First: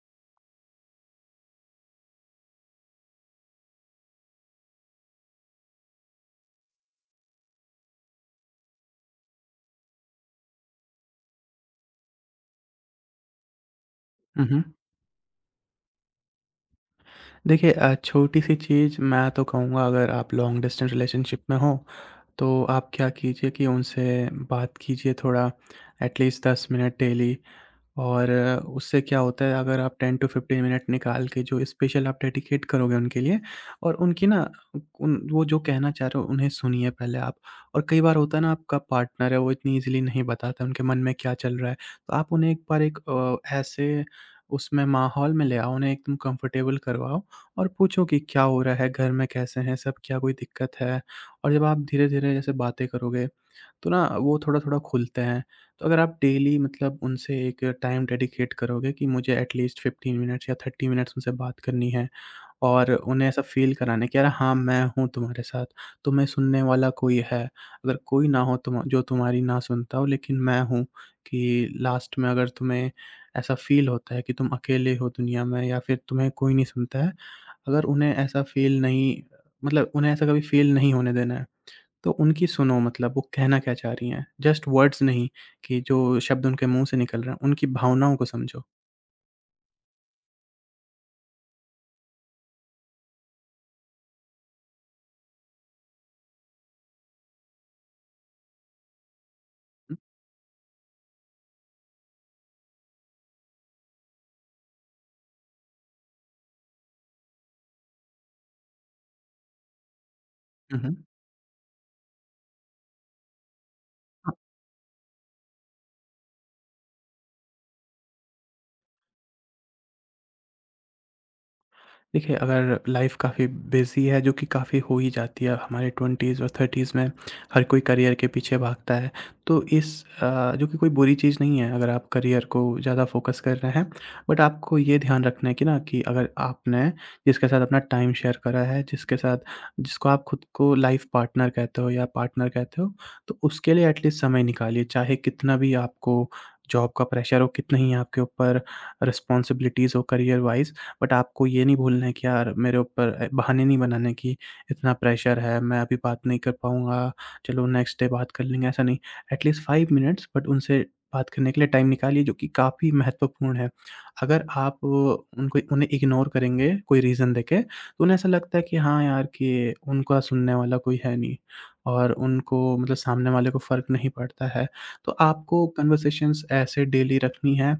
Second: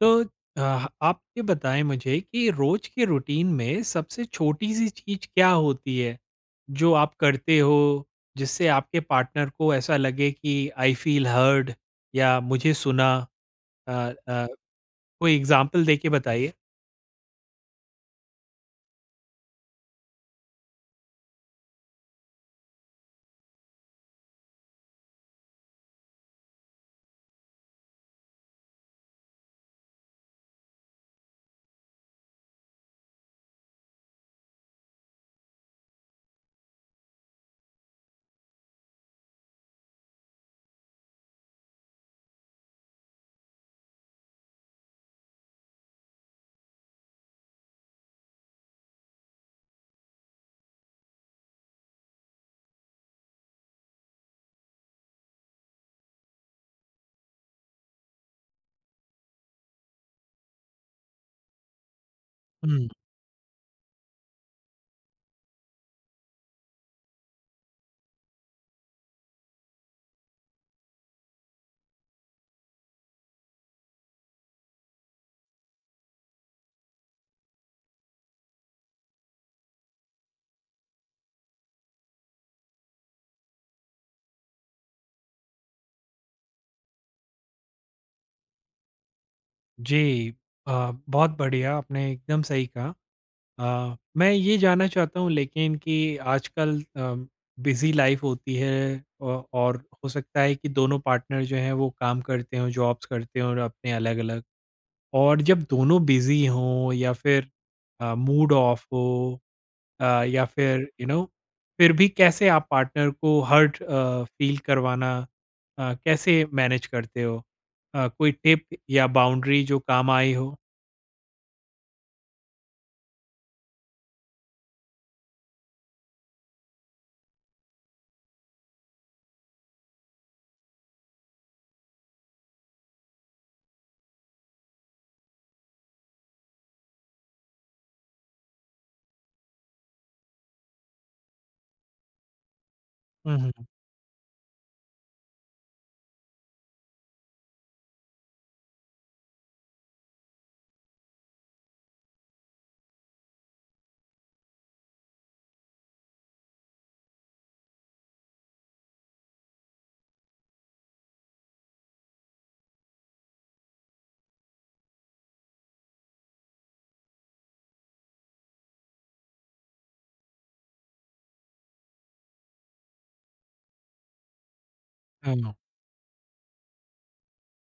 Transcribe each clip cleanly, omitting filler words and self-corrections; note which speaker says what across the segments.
Speaker 1: तो आप ये बताएँ मुझे कि रोज के रूटीन में सबसे छोटी-सी चीज़ क्या होती है, जो आप करते हो, जिससे आपके पार्टनर को ऐसा लगे कि आई फ़ील हर्ड या मुझे सुना? अ अ,
Speaker 2: हुँ, हुँ।
Speaker 1: कोई एग्ज़ाम्पल देके बताइए।
Speaker 2: देखिए छोटी-सी चीज़ मैं तो कहूँगा, अगर आप लॉन्ग डिस्टेंस रिलेशनशिप में हो, तो आप क्या कीजिए कि उनसे बात कीजिए थोड़ा, एटलीस्ट 10 मिनट डेली। और उससे क्या होता है, अगर आप 10 टू 15 मिनट निकाल के जो स्पेशल आप डेडिकेट करोगे उनके लिए और उनकी ना उन वो जो कहना चाह रहे हो उन्हें सुनिए पहले आप। और कई बार होता है ना, आपका पार्टनर है वो इतनी ईज़िली नहीं बताता उनके मन में क्या चल रहा है। तो आप उन्हें एक बार ऐसे उसमें माहौल में ले आओ, उन्हें एकदम कंफर्टेबल करवाओ और पूछो कि क्या हो रहा है, घर में कैसे हैं सब, क्या कोई दिक्कत है? और जब आप धीरे-धीरे जैसे बातें करोगे, तो ना वो थोड़ा-थोड़ा खुलते हैं। तो अगर आप डेली मतलब उनसे एक टाइम डेडिकेट करोगे कि मुझे एटलीस्ट 15 मिनट्स या 30 मिनट्स उनसे बात करनी है
Speaker 1: हुँ,
Speaker 2: और उन्हें ऐसा फ़ील कराना कि, "यार हाँ, मैं हूँ तुम्हारे साथ, तुम्हें सुनने वाला कोई है। अगर कोई ना हो, तुम जो तुम्हारी ना सुनता हो, लेकिन मैं हूँ।" कि लास्ट में अगर तुम्हें ऐसा फ़ील होता है कि तुम अकेले हो दुनिया में या फिर तुम्हें कोई नहीं सुनता है, अगर उन्हें ऐसा फ़ील नहीं, मतलब उन्हें ऐसा कभी फ़ील नहीं होने देना है। तो उनकी सुनो, मतलब वो कहना क्या चाह रही हैं। जस्ट वर्ड्स नहीं, कि जो शब्द उनके मुँह से निकल रहे हैं, उनकी भावनाओं को समझो।
Speaker 1: जी। अ, बहुत बढ़िया, आपने एकदम सही कहा। मैं ये जानना चाहता हूँ लेकिन कि आजकल बिजी लाइफ होती है और
Speaker 2: हुँ,
Speaker 1: हो सकता है कि दोनों पार्टनर जो हैं वो काम करते हों, जॉब्स करते हों और अपने अलग अलग। और जब दोनों बिजी हों या फिर मूड ऑफ हो, या
Speaker 2: हुँ,
Speaker 1: फिर
Speaker 2: हुँ।
Speaker 1: यू नो, फिर भी कैसे आप पार्टनर को हर्ट फील करवाना, कैसे मैनेज करते हो, कोई टिप या बाउंड्री जो काम आई हो?
Speaker 2: देखिए, अगर लाइफ़ काफ़ी बिज़ी है, जो कि काफ़ी हो ही जाती है, हमारे 20s और 30s में हर कोई करियर के पीछे भागता है। तो जो कि कोई बुरी चीज़ नहीं है, अगर आप करियर को ज़्यादा फ़ोकस कर रहे हैं। बट आपको ये ध्यान रखना है कि ना, कि अगर आपने जिसके साथ अपना टाइम शेयर करा है, जिसके साथ जिसको आप खुद को लाइफ़ पार्टनर कहते हो या पार्टनर कहते हो,
Speaker 1: हम्म,
Speaker 2: तो उसके लिए एटलीस्ट समय निकालिए। चाहे कितना भी आपको जॉब का प्रेशर हो, कितना ही आपके ऊपर रिस्पॉन्सिबिलिटीज़ हो करियर वाइज़, बट आपको ये नहीं भूलना है कि यार मेरे ऊपर बहाने नहीं बनाने कि इतना प्रेशर है, मैं अभी बात नहीं कर पाऊँगा, चलो नेक्स्ट डे बात कर लेंगे, ऐसा नहीं। एटलीस्ट 5 मिनट्स बट उनसे बात करने के लिए टाइम निकालिए, जो कि काफ़ी महत्वपूर्ण है। अगर आप उनको उन्हें इग्नोर करेंगे कोई रीज़न देके, तो उन्हें ऐसा लगता है कि हाँ यार, कि उनका सुनने वाला कोई है नहीं और उनको मतलब सामने वाले को फ़र्क नहीं पड़ता है। तो
Speaker 1: हम्म,
Speaker 2: आपको कन्वर्सेशंस ऐसे डेली रखनी है,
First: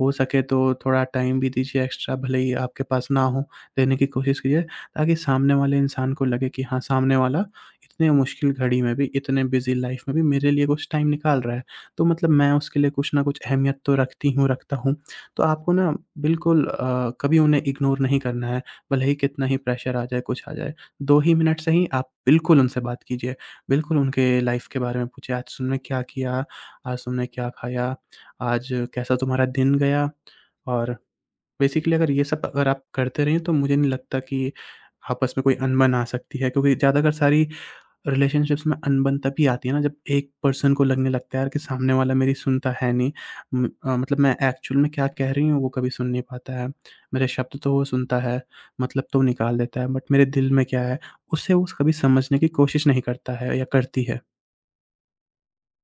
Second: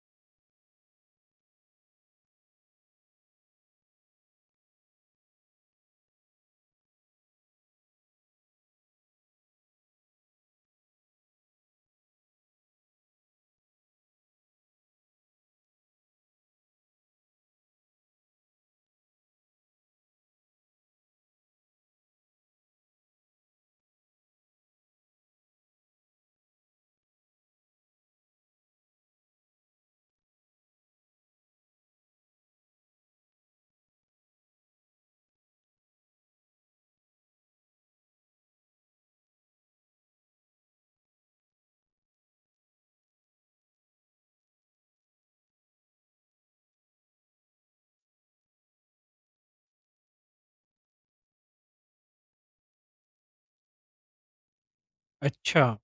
Speaker 2: हो सके तो थोड़ा टाइम भी दीजिए एक्स्ट्रा, भले ही आपके पास ना हो, देने की कोशिश कीजिए, ताकि सामने वाले इंसान को लगे कि हाँ, सामने वाला इतने मुश्किल घड़ी में भी, इतने बिज़ी लाइफ़ में भी मेरे लिए कुछ टाइम निकाल रहा है। तो मतलब मैं उसके लिए कुछ न कुछ अहमियत तो रखती हूँ, रखता हूँ। तो आपको ना बिल्कुल कभी उन्हें इग्नोर नहीं करना है, भले ही कितना ही प्रेशर आ जाए, कुछ आ जाए। 2 ही मिनट से ही आप बिल्कुल उनसे बात कीजिए, बिल्कुल उनके लाइफ़ के बारे में पूछिए, आज तुमने क्या किया? आज तुमने क्या खाया? आज कैसा तुम्हारा दिन गया? और बेसिकली अगर ये सब अगर आप करते रहें तो मुझे नहीं लगता कि आपस में कोई अनबन आ सकती है, क्योंकि ज़्यादातर सारी रिलेशनशिप्स में अनबन तभी आती है ना, जब एक पर्सन को लगने लगता है यार कि सामने वाला मेरी सुनता है नहीं। मतलब मैं एक्चुअल में क्या कह रही हूँ वो कभी सुन नहीं पाता है। मेरे शब्द तो वो सुनता है, मतलब तो निकाल देता है, बट मेरे दिल में क्या है, उसे वो कभी समझने की कोशिश नहीं करता है या करती है।
Speaker 1: अच्छा।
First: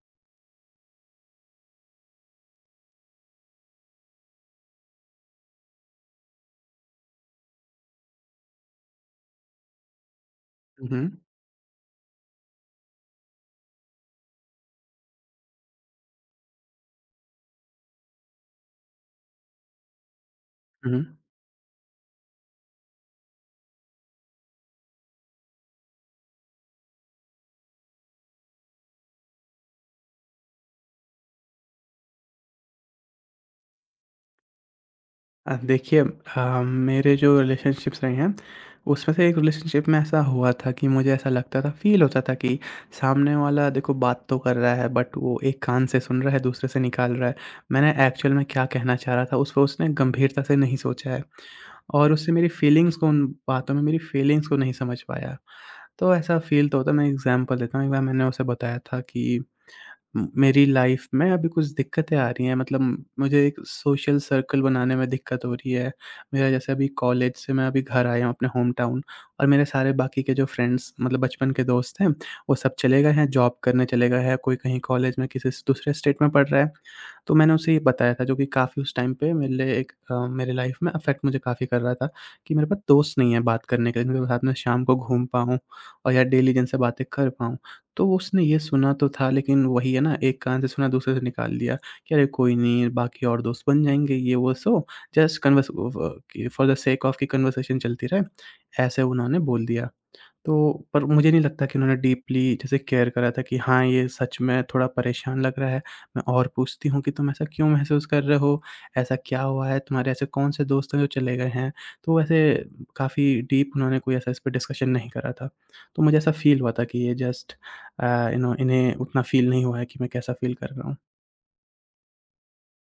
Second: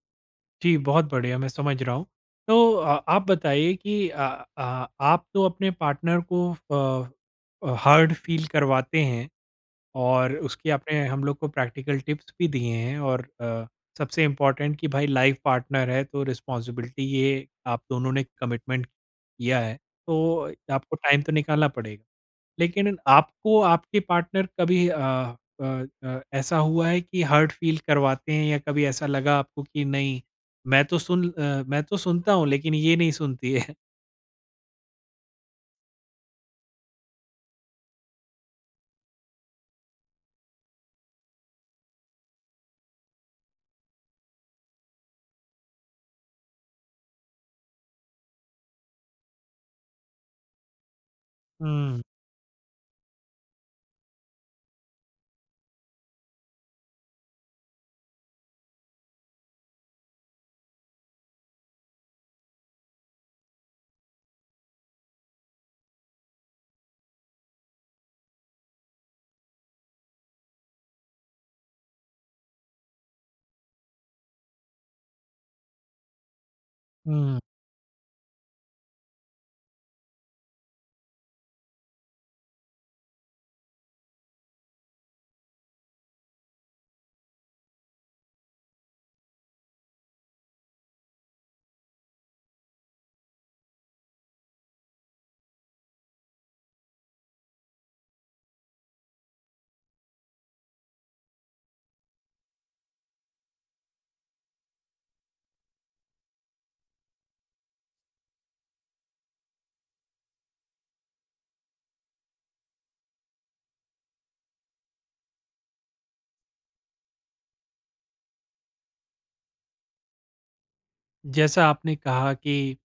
Speaker 1: जी, बहुत बढ़िया, मैं समझ रहा हूँ। तो आप बताइए कि आप तो अपने पार्टनर को हर्ड फ़ील करवाते हैं और उसकी
Speaker 2: हुँ,
Speaker 1: आपने
Speaker 2: हुँ।
Speaker 1: हम लोग को प्रैक्टिकल टिप्स भी दिए हैं और सबसे इम्पोर्टेंट कि भाई लाइफ़ पार्टनर है, तो रिस्पॉन्सिबिलिटी ये आप दोनों ने कमिटमेंट किया है, तो
Speaker 2: हुँ,
Speaker 1: आपको
Speaker 2: हुँ।
Speaker 1: टाइम तो निकालना पड़ेगा। लेकिन आपको आपके पार्टनर कभी अ ऐसा हुआ है कि हर्ट फील करवाते हैं या कभी ऐसा लगा आपको कि नहीं, मैं तो मैं तो सुनता हूँ लेकिन ये नहीं सुनती है?
Speaker 2: देखिए, अ, मेरे जो रिलेशनशिप्स रहे हैं, उसमें से एक रिलेशनशिप में ऐसा हुआ था कि मुझे ऐसा लगता था, फ़ील होता था कि सामने वाला देखो बात तो कर रहा है, बट वो एक कान से सुन रहा है, दूसरे से निकाल रहा है। मैंने एक्चुअल में क्या कहना चाह रहा था उस पे उसने गंभीरता से नहीं सोचा है
Speaker 1: हुँ,
Speaker 2: और उससे मेरी फ़ीलिंग्स को, उन बातों में मेरी फ़ीलिंग्स को नहीं समझ पाया। तो ऐसा फ़ील तो होता है, मैं एग्ज़ाम्पल देता हूँ, एक बार मैंने उसे बताया था कि म मेरी लाइफ़ में अभी कुछ दिक्कतें आ रही हैं, मतलब मुझे एक सोशल सर्कल बनाने में दिक्कत हो रही है। मेरा जैसे अभी कॉलेज से मैं अभी घर आया हूँ अपने होम टाउन, और मेरे सारे बाकी के जो फ्रेंड्स, मतलब बचपन के दोस्त हैं, वो सब चले गए हैं, जॉब करने चले गए हैं, कोई कहीं कॉलेज में, किसी स दूसरे स्टेट में पढ़ रहा है। तो
Speaker 1: हुँ।
Speaker 2: मैंने उसे ये बताया था, जो कि काफ़ी उस टाइम पे मेरे लिए मेरे लाइफ़ में अफ़ेक्ट मुझे काफ़ी कर रहा था कि मेरे पास दोस्त नहीं है बात करने के लिए, जिनके साथ मैं शाम को घूम पाऊँ और या डेली जिनसे बातें कर पाऊँ। तो उसने ये सुना तो था, लेकिन वही है ना, एक कान से सुना दूसरे से निकाल लिया, कि अरे कोई नहीं, बाकी और दोस्त बन जाएँगे ये वो, सो जस्ट कन्वर्स व कि फॉर द सेक ऑफ कि कन्वर्सेशन चलती रहे, ऐसे उन्होंने बोल दिया। तो पर मुझे नहीं लगता कि उन्होंने डीपली जैसे केयर करा था कि हाँ, ये सच में थोड़ा परेशान लग रहा है। मैं और पूछती हूँ कि तुम ऐसा क्यों महसूस कर रहे हो? ऐसा क्या हुआ है? तुम्हारे ऐसे कौन-से दोस्त हैं जो चले गए हैं? तो वैसे काफ़ी डीप उन्होंने कोई ऐसा इस पे डिस्कशन नहीं करा था। तो मुझे ऐसा फ़ील हुआ था कि ये जस्ट इन्हें उतना फ़ील नहीं हुआ है कि मैं कैसा फ़ील कर रहा हूँ।
Speaker 1: जैसा आपने कहा कि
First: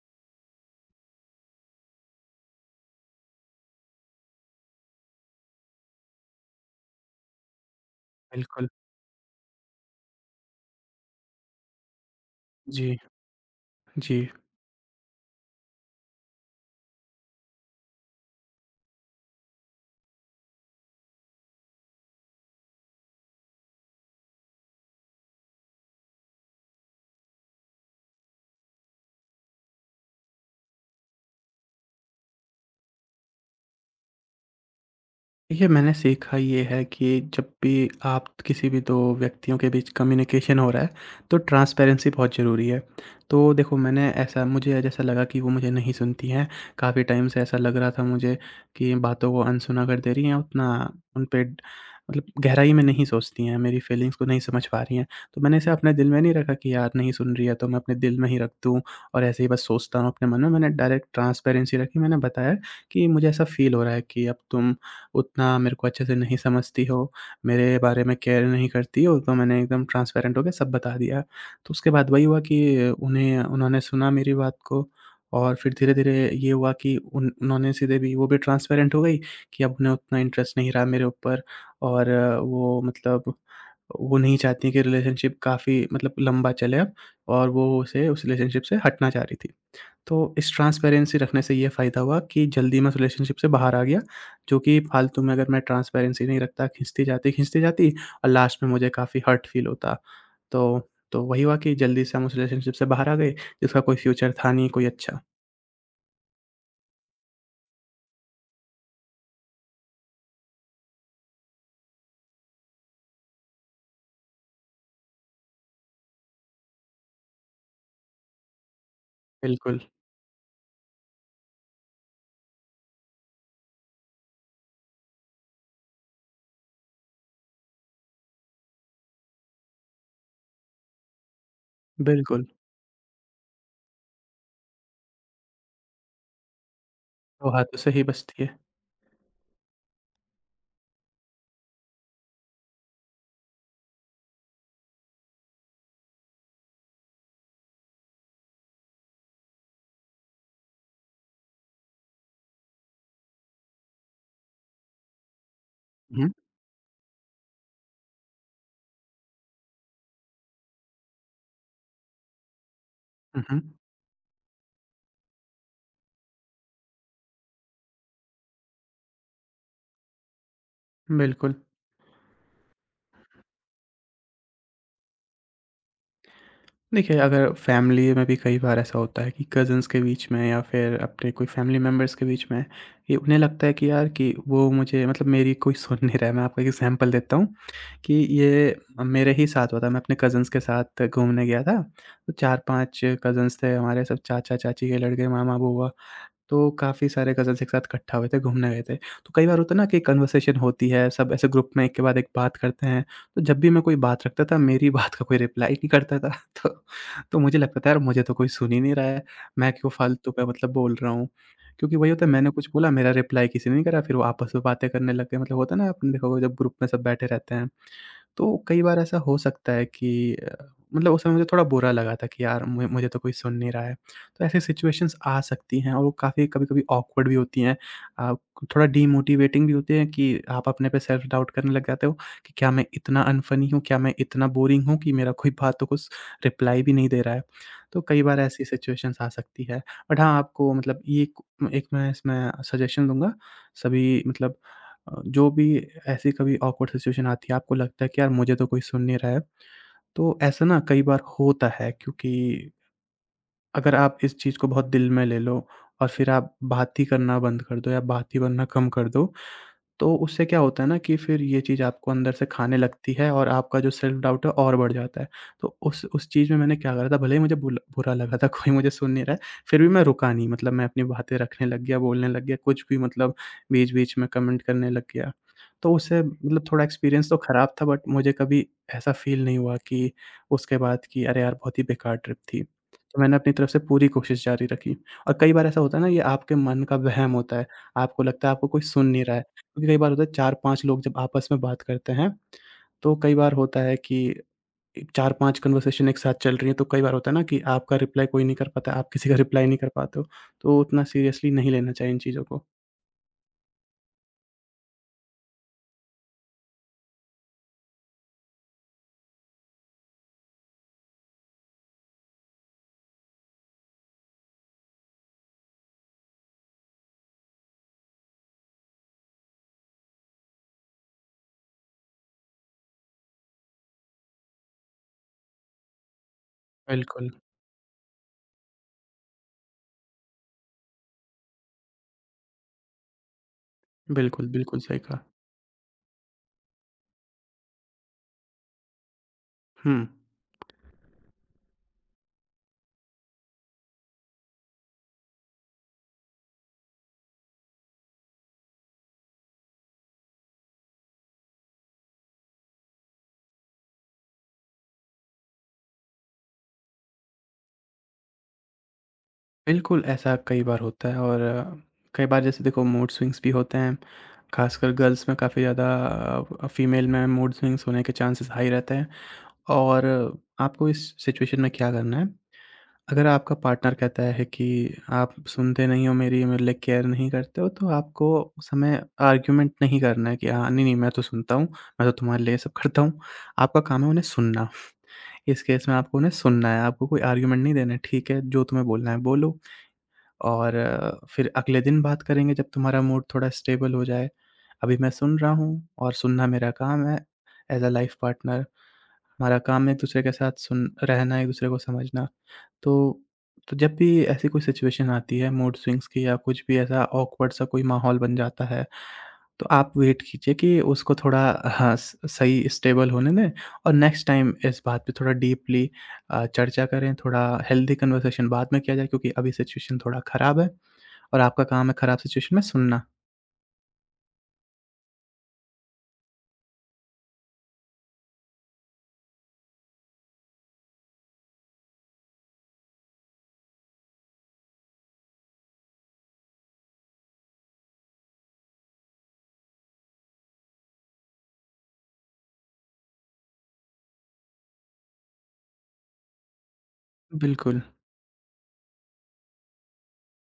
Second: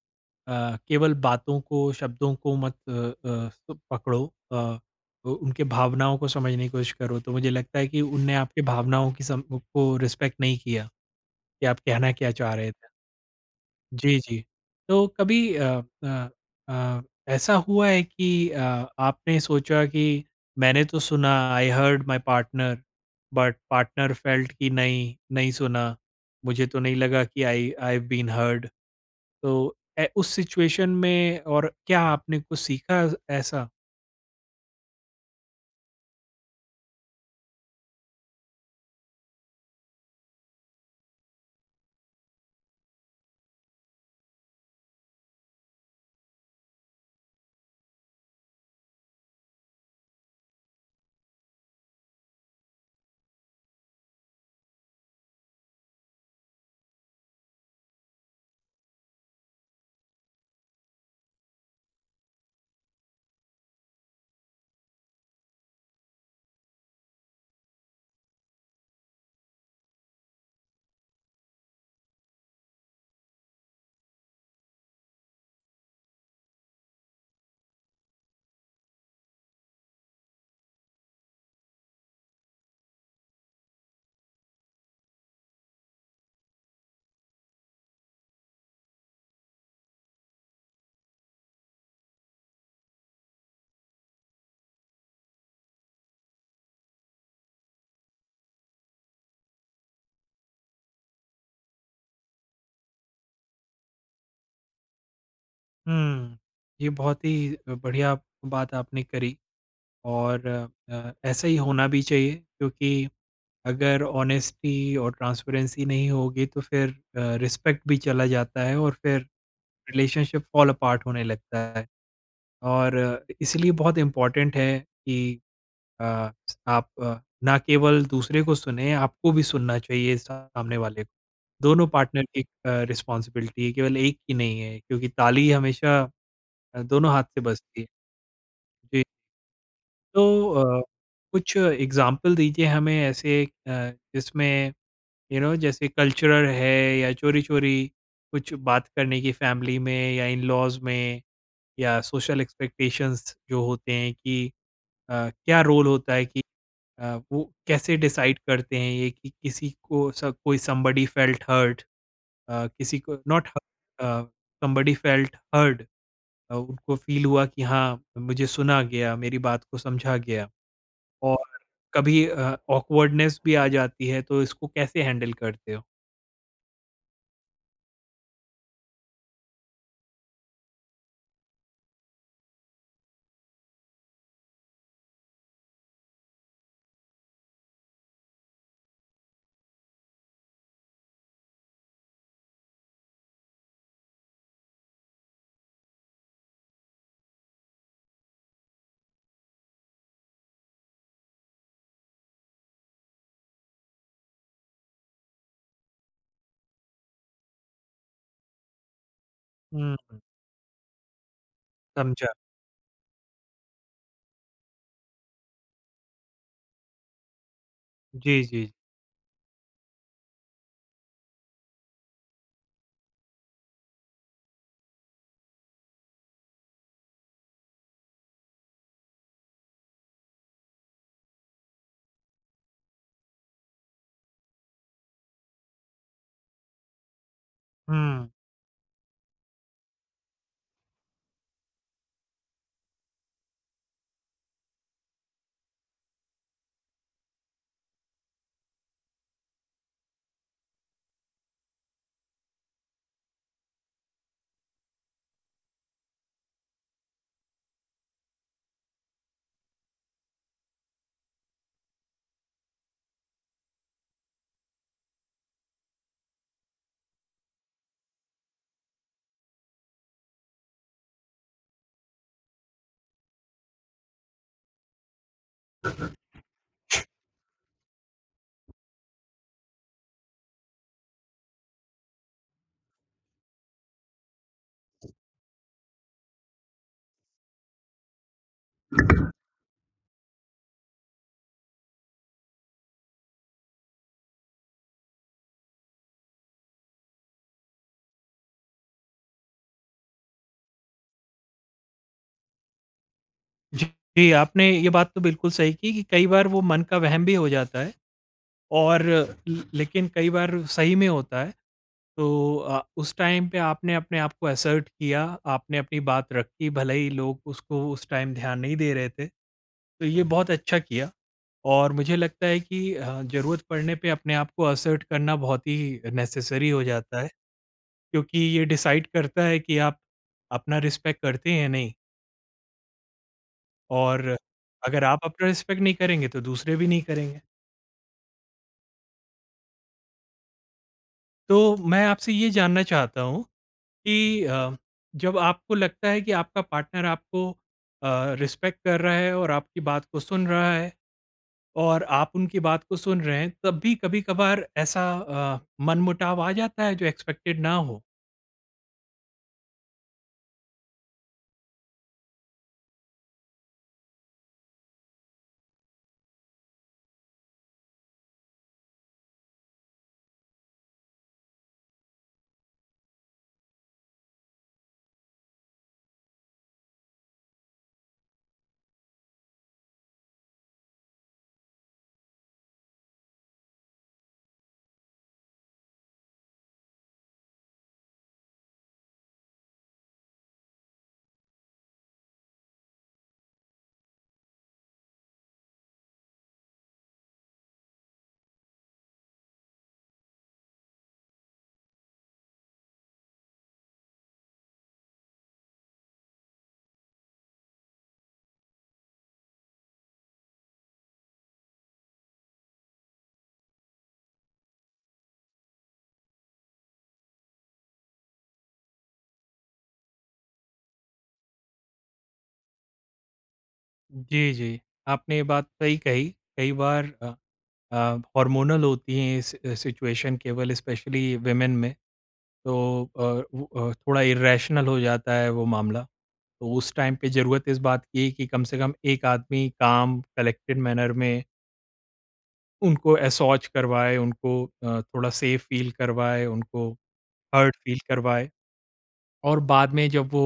Speaker 1: केवल बातों को, शब्दों को मत अ अ, स पकड़ो, अ, उ उनके भावनाओं को समझने की कोशिश करो, तो मुझे लगता है कि उनने आपके
Speaker 2: बिल्कुल।
Speaker 1: भावनाओं की सम को रिस्पेक्ट नहीं किया, कि आप कहना क्या चाह रहे थे।
Speaker 2: जी,
Speaker 1: जी,
Speaker 2: जी।
Speaker 1: जी। तो कभी अ अ, ऐसा हुआ है कि आपने सोचा कि मैंने तो सुना, I heard my partner, but partner felt कि नहीं, नहीं सुना, मुझे तो नहीं लगा कि I I have been heard. तो उस सिचुएशन में और क्या आपने कुछ सीखा ऐसा?
Speaker 2: देखिए, मैंने सीखा ये है कि जब भी आप किसी भी 2 व्यक्तियों के बीच कम्युनिकेशन हो रहा है, तो ट्रांसपेरेंसी बहुत ज़रूरी है। तो देखो, मैंने ऐसा मुझे जैसा लगा कि वो मुझे नहीं सुनती हैं, काफ़ी टाइम से ऐसा लग रहा था मुझे कि बातों को अनसुना कर दे रही हैं, उतना उन पे मतलब गहराई में नहीं सोचती हैं, मेरी फीलिंग्स को नहीं समझ पा रही हैं। तो मैंने इसे अपने दिल में नहीं रखा कि यार नहीं सुन रही है, तो मैं अपने दिल में ही रख दूँ और ऐसे ही बस सोचता हूँ अपने मन में। मैंने डायरेक्ट ट्रांसपेरेंसी रखी, मैंने बताया कि मुझे ऐसा फ़ील हो रहा है कि अब तुम उतना मेरे को अच्छे से नहीं समझती हो, मेरे बारे में केयर नहीं करती हो, तो मैंने एकदम ट्रांसपेरेंट होके सब बता दिया। तो उसके बाद वही हुआ कि उन्हें उन्होंने सुना मेरी बात को और फिर धीरे-धीरे ये हुआ कि उन उन्होंने सीधे भी, वो भी ट्रांसपेरेंट हो गई, कि अब उन्हें उतना इंटरेस्ट नहीं रहा मेरे ऊपर और वो मतलब वो नहीं चाहती कि रिलेशनशिप काफ़ी मतलब लंबा चले अब और वो उसे उस रिलेशनशिप से हटना चाह रही थी। तो इस ट्रांसपेरेंसी रखने से ये फ़ायदा हुआ कि जल्दी मैं उस रिलेशनशिप से बाहर आ गया, जो कि फालतू में, अगर मैं ट्रांसपेरेंसी नहीं रखता, खींचती जाती और लास्ट में मुझे काफ़ी हर्ट फ़ील होता। तो तो वही हुआ कि जल्दी से हम उस रिलेशनशिप से बाहर आ गए, जिसका कोई फ्यूचर था नहीं कोई अच्छा।
Speaker 1: हुँ, ये बहुत ही बढ़िया बात आपने करी और ऐसा ही होना भी चाहिए क्योंकि अगर ऑनेस्टी और ट्रांसपेरेंसी नहीं होगी तो फिर रिस्पेक्ट भी चला जाता है और फिर
Speaker 2: बिल्कुल,
Speaker 1: रिलेशनशिप फॉल अपार्ट होने लगता है और इसलिए बहुत इम्पोर्टेंट है कि अ, आप ना केवल दूसरे को सुने, आपको भी सुनना चाहिए सामने वाले को। दोनों पार्टनर की
Speaker 2: बिल्कुल।
Speaker 1: रिस्पॉन्सिबिलिटी है, केवल एक की नहीं है क्योंकि ताली हमेशा दोनों हाथ से
Speaker 2: दो हाथों
Speaker 1: बजती है।
Speaker 2: से ही बचती है।
Speaker 1: जी। तो कुछ एग्जाम्पल दीजिए हमें ऐसे जिसमें यू नो, जैसे कल्चरल है या चोरी-चोरी कुछ बात करने की फैमिली में या इन-लॉज़ में, या सोशल एक्सपेक्टेशंस जो होते हैं कि क्या रोल होता है
Speaker 2: हुँ,
Speaker 1: कि वो कैसे डिसाइड करते हैं ये कि किसी को स कोई समबडी फेल्ट हर्ट, किसी को
Speaker 2: hmm,
Speaker 1: not
Speaker 2: hmm,
Speaker 1: hurt, uh, somebody felt heard, उनको फ़ील हुआ कि हाँ, मुझे सुना गया, मेरी बात को समझा गया। और
Speaker 2: बिल्कुल।
Speaker 1: कभी ऑकवर्डनेस भी आ जाती है, तो इसको कैसे हैंडल करते हो?
Speaker 2: देखिए, अगर फैमिली में भी कई बार ऐसा होता है कि कज़िन्स के बीच में या फिर अपने कोई फैमिली मेंबर्स के बीच में, ये उन्हें लगता है कि यार कि वो मुझे मतलब मेरी कोई सुन नहीं रहा है। मैं आपको एग्ज़ाम्पल देता हूँ कि ये मेरे ही साथ हुआ था। मैं अपने कज़िन्स के साथ घूमने गया था, तो 4-5 कज़िन्स थे हमारे, सब चाचा-चाची के लड़के, मामा-बुआ। तो काफ़ी सारे कज़न्स एक साथ इकट्ठा हुए थे, घूमने गए थे। तो कई बार होता है ना कि कन्वर्सेशन होती है, सब ऐसे ग्रुप में एक के बाद एक बात करते हैं। तो जब भी मैं कोई बात रखता था, मेरी बात का कोई रिप्लाई नहीं करता था। तो तो मुझे लगता था यार, मुझे तो कोई सुन ही नहीं रहा है, मैं क्यों
Speaker 1: हुँ,
Speaker 2: फालतू का मतलब बोल रहा हूँ। क्योंकि वही होता है,
Speaker 1: समझा।
Speaker 2: मैंने कुछ बोला, मेरा रिप्लाई किसी ने नहीं करा, फिर वो आपस में बातें करने लग गए। मतलब होता है ना, आपने देखा होगा जब ग्रुप में सब बैठे रहते हैं।
Speaker 1: जी,
Speaker 2: तो
Speaker 1: जी।
Speaker 2: कई बार ऐसा हो सकता है कि मतलब उस समय मुझे थोड़ा बुरा लगा था कि यार मुझे मुझे तो कोई सुन नहीं रहा है। तो ऐसी सिचुएशंस आ सकती हैं और वो काफ़ी कभी-कभी ऑकवर्ड भी होती हैं। अ, थोड़ा डीमोटिवेटिंग भी होती हैं कि आप अपने पे सेल्फ डाउट करने लग जाते हो कि क्या मैं इतना अनफनी हूँ? क्या मैं इतना बोरिंग हूँ कि मेरा कोई बातों को स रिप्लाई भी नहीं दे रहा है? तो कई
Speaker 1: हुँ।
Speaker 2: बार ऐसी सिचुएशंस आ सकती है। बट हाँ, आपको ये एक एक मैं इसमें सजेशन दूँगा सभी जो भी ऐसी कभी ऑकवर्ड सिचुएशन आती है, आपको लगता है कि यार मुझे तो कोई सुन नहीं रहा है, तो ऐसा ना कई बार होता है क्योंकि अगर आप इस चीज़ को बहुत दिल में ले लो और फिर आप बात ही करना बंद कर दो या बात ही करना कम कर दो, तो उससे क्या होता है ना कि फिर ये चीज़ आपको अंदर से खाने लगती है और आपका जो सेल्फ डाउट है और बढ़ जाता है। तो उस चीज़ में मैंने क्या करा था भले ही मुझे बुल बुरा लगा था कोई मुझे सुन नहीं रहा है, फिर भी मैं रुका नहीं, मतलब मैं अपनी बातें रखने लग गया, बोलने लग गया, कुछ भी बीच-बीच में कमेंट करने लग गया। तो उससे मतलब थोड़ा एक्सपीरियंस तो खराब था बट मुझे कभी ऐसा फ़ील नहीं हुआ कि उसके बाद कि अरे यार! बहुत ही बेकार ट्रिप थी। तो मैंने अपनी तरफ से पूरी कोशिश जारी रखी और कई बार ऐसा होता है ना, ये आपके मन का वहम होता है, आपको लगता है आपको कोई सुन नहीं रहा है। क्योंकि कई बार होता है 4-5 लोग जब आपस में बात करते हैं, तो कई बार होता है कि 4-5 कन्वर्सेशन एक साथ चल रही है, तो कई बार होता है ना कि आपका रिप्लाई कोई नहीं कर पाता, आप किसी का रिप्लाई नहीं कर पाते हो, तो उतना सीरियसली नहीं लेना चाहिए इन चीज़ों को।
Speaker 1: जी, जी, आपने ये बात तो बिल्कुल सही की कि कई बार वो मन का वहम भी हो जाता है और ल लेकिन कई बार सही में होता है। तो उस टाइम पे आपने अपने आप को असर्ट किया, आपने अपनी बात रखी, भले ही लोग उसको उस टाइम ध्यान नहीं दे रहे थे, तो ये बहुत अच्छा किया और मुझे लगता है कि ज़रूरत पड़ने पे अपने आप को असर्ट करना बहुत ही नेसेसरी हो जाता है,
Speaker 2: बिल्कुल,
Speaker 1: क्योंकि ये डिसाइड करता है कि आप अपना रिस्पेक्ट करते हैं या नहीं। और
Speaker 2: बिल्कुल सही
Speaker 1: अगर आप
Speaker 2: कहा।
Speaker 1: अपना रिस्पेक्ट नहीं करेंगे तो दूसरे भी नहीं करेंगे।
Speaker 2: हुँ,
Speaker 1: तो मैं आपसे ये जानना चाहता हूँ कि जब आपको लगता है कि आपका पार्टनर आपको अ, रिस्पेक्ट कर रहा है और आपकी बात को सुन रहा है और आप उनकी बात को सुन रहे हैं, तब भी कभी-कभार ऐसा मनमुटाव आ जाता है जो एक्सपेक्टेड ना हो।
Speaker 2: बिल्कुल ऐसा कई बार होता है और कई बार जैसे देखो मूड स्विंग्स भी होते हैं, खासकर गर्ल्स में काफ़ी ज़्यादा फीमेल में मूड स्विंग्स होने के चांसेस हाई रहते हैं और आपको इस सिचुएशन में क्या करना है। अगर आपका पार्टनर कहता है कि आप सुनते नहीं हो मेरी, मतलब केयर नहीं करते हो, तो आपको उस समय आर्ग्यूमेंट नहीं करना है कि हाँ, नहीं नहीं, मैं तो सुनता हूँ, मैं तो तुम्हारे लिए ये सब करता हूँ। आपका काम है उन्हें सुनना। इस केस में आपको उन्हें सुनना है, आपको कोई आर्ग्यूमेंट नहीं देना है। ठीक है, जो तुम्हें बोलना है बोलो, और फिर अगले दिन बात करेंगे जब तुम्हारा मूड थोड़ा स्टेबल हो जाए। अभी मैं सुन रहा हूँ और सुनना मेरा काम है, एज अ लाइफ पार्टनर। हमारा काम एक-दूसरे के साथ सुन रहना, एक-दूसरे को समझना। तो तो जब भी ऐसी कोई सिचुएशन आती है मूड स्विंग्स की या कुछ भी ऐसा ऑकवर्ड सा कोई माहौल बन जाता है, तो आप वेट कीजिए कि उसको थोड़ा हाँ, स सही स्टेबल होने दें और नेक्स्ट टाइम इस बात पे थोड़ा डीपली चर्चा करें, थोड़ा हेल्दी कन्वर्सेशन बाद में किया जाए क्योंकि अभी सिचुएशन थोड़ा खराब है और आपका काम है खराब सिचुएशन में सुनना।
Speaker 1: जी, जी। आपने ये बात सही कही। कई बार अ, हार्मोनल होती हैं इस सिचुएशन, केवल स्पेशली वुमेन में। तो वो थोड़ा इरेशनल हो जाता है वो मामला। तो उस टाइम पे ज़रूरत इस बात की है कि कम से कम एक आदमी काम कलेक्टेड मैनर में उनको असॉर्च करवाए, उनको थोड़ा सेफ फ़ील करवाए, उनको हर्ट
Speaker 2: बिल्कुल।
Speaker 1: फ़ील करवाए और बाद में जब वो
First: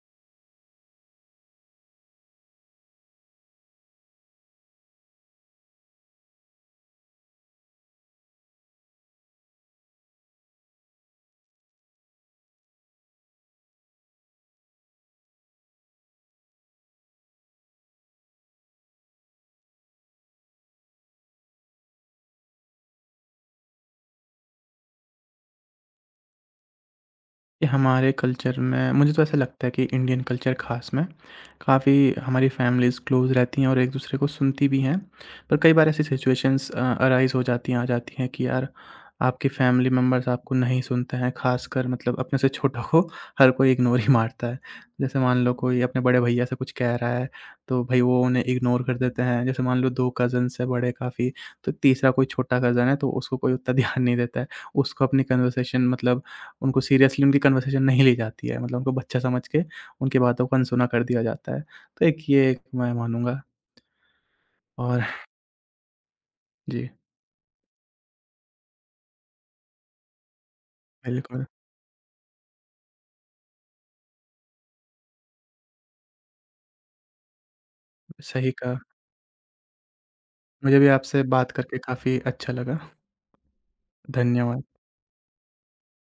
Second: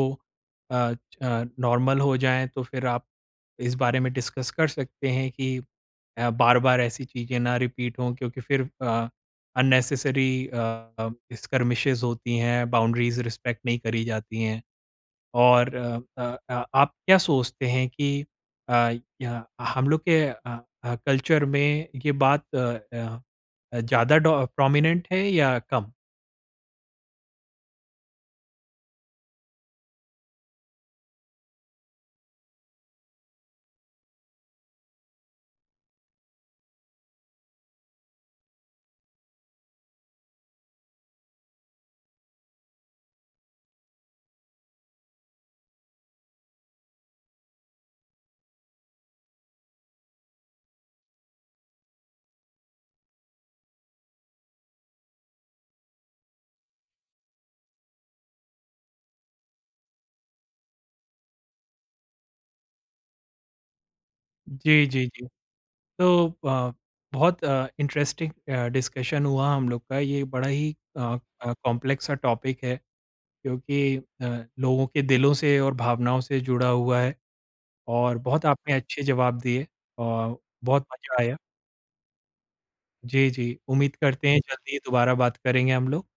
Speaker 1: नॉर्मल हो जाएँ तो फिर आप इस बारे में डिस्कस कर सकते हैं कि बार-बार ऐसी चीज़ें ना रिपीट हों क्योंकि फिर अननेसेसरी स्कर्मिशेस होती हैं, बाउंड्रीज़ रिस्पेक्ट नहीं करी जाती हैं। और आप क्या सोचते हैं कि अ, या हम लोग के कल्चर में ये बात अ ज़्यादा डॉ प्रोमिनेंट है या कम?
Speaker 2: ये हमारे कल्चर में मुझे तो ऐसा लगता है कि इंडियन कल्चर ख़ास में काफ़ी हमारी फैमिलीज़ क्लोज़ रहती हैं और एक दूसरे को सुनती भी हैं। पर कई बार ऐसी सिचुएशंस अराइज़ हो जाती हैं आ जाती हैं कि यार आपके फैमिली मेंबर्स आपको नहीं सुनते हैं, ख़ासकर मतलब अपने से छोटों को हर कोई इग्नोर ही मारता है। जैसे मान लो कोई अपने बड़े भैया से कुछ कह रहा है, तो भई वो उन्हें इग्नोर कर देते हैं। जैसे मान लो 2 कज़िन्स हैं बड़े काफ़ी, तो तीसरा कोई छोटा कज़िन है तो उसको कोई उतना ध्यान नहीं देता है। उसको अपनी कन्वर्सेशन, मतलब उनको सीरियसली उनकी कन्वर्सेशन नहीं ली जाती है, मतलब उनको बच्चा समझ के उनकी बातों को अनसुना कर दिया जाता है। तो एक ये एक मैं मानूँगा।
Speaker 1: जी, जी,
Speaker 2: और
Speaker 1: जी। तो
Speaker 2: जी,
Speaker 1: बहुत इंटरेस्टिंग डिस्कशन हुआ हम लोग का, ये बड़ा ही
Speaker 2: बिल्कुल,
Speaker 1: कॉम्प्लेक्स सा टॉपिक है। क्योंकि अ, लोगों के दिलों से और भावनाओं से जुड़ा हुआ है और बहुत
Speaker 2: सही
Speaker 1: आपने
Speaker 2: कहा।
Speaker 1: अच्छे जवाब दिए और
Speaker 2: मुझे
Speaker 1: बहुत
Speaker 2: भी आपसे
Speaker 1: मज़ा आया।
Speaker 2: बात करके काफ़ी अच्छा लगा।
Speaker 1: जी, जी। उम्मीद करते हैं
Speaker 2: धन्यवाद।
Speaker 1: जल्दी ही दोबारा बात करेंगे हम लोग।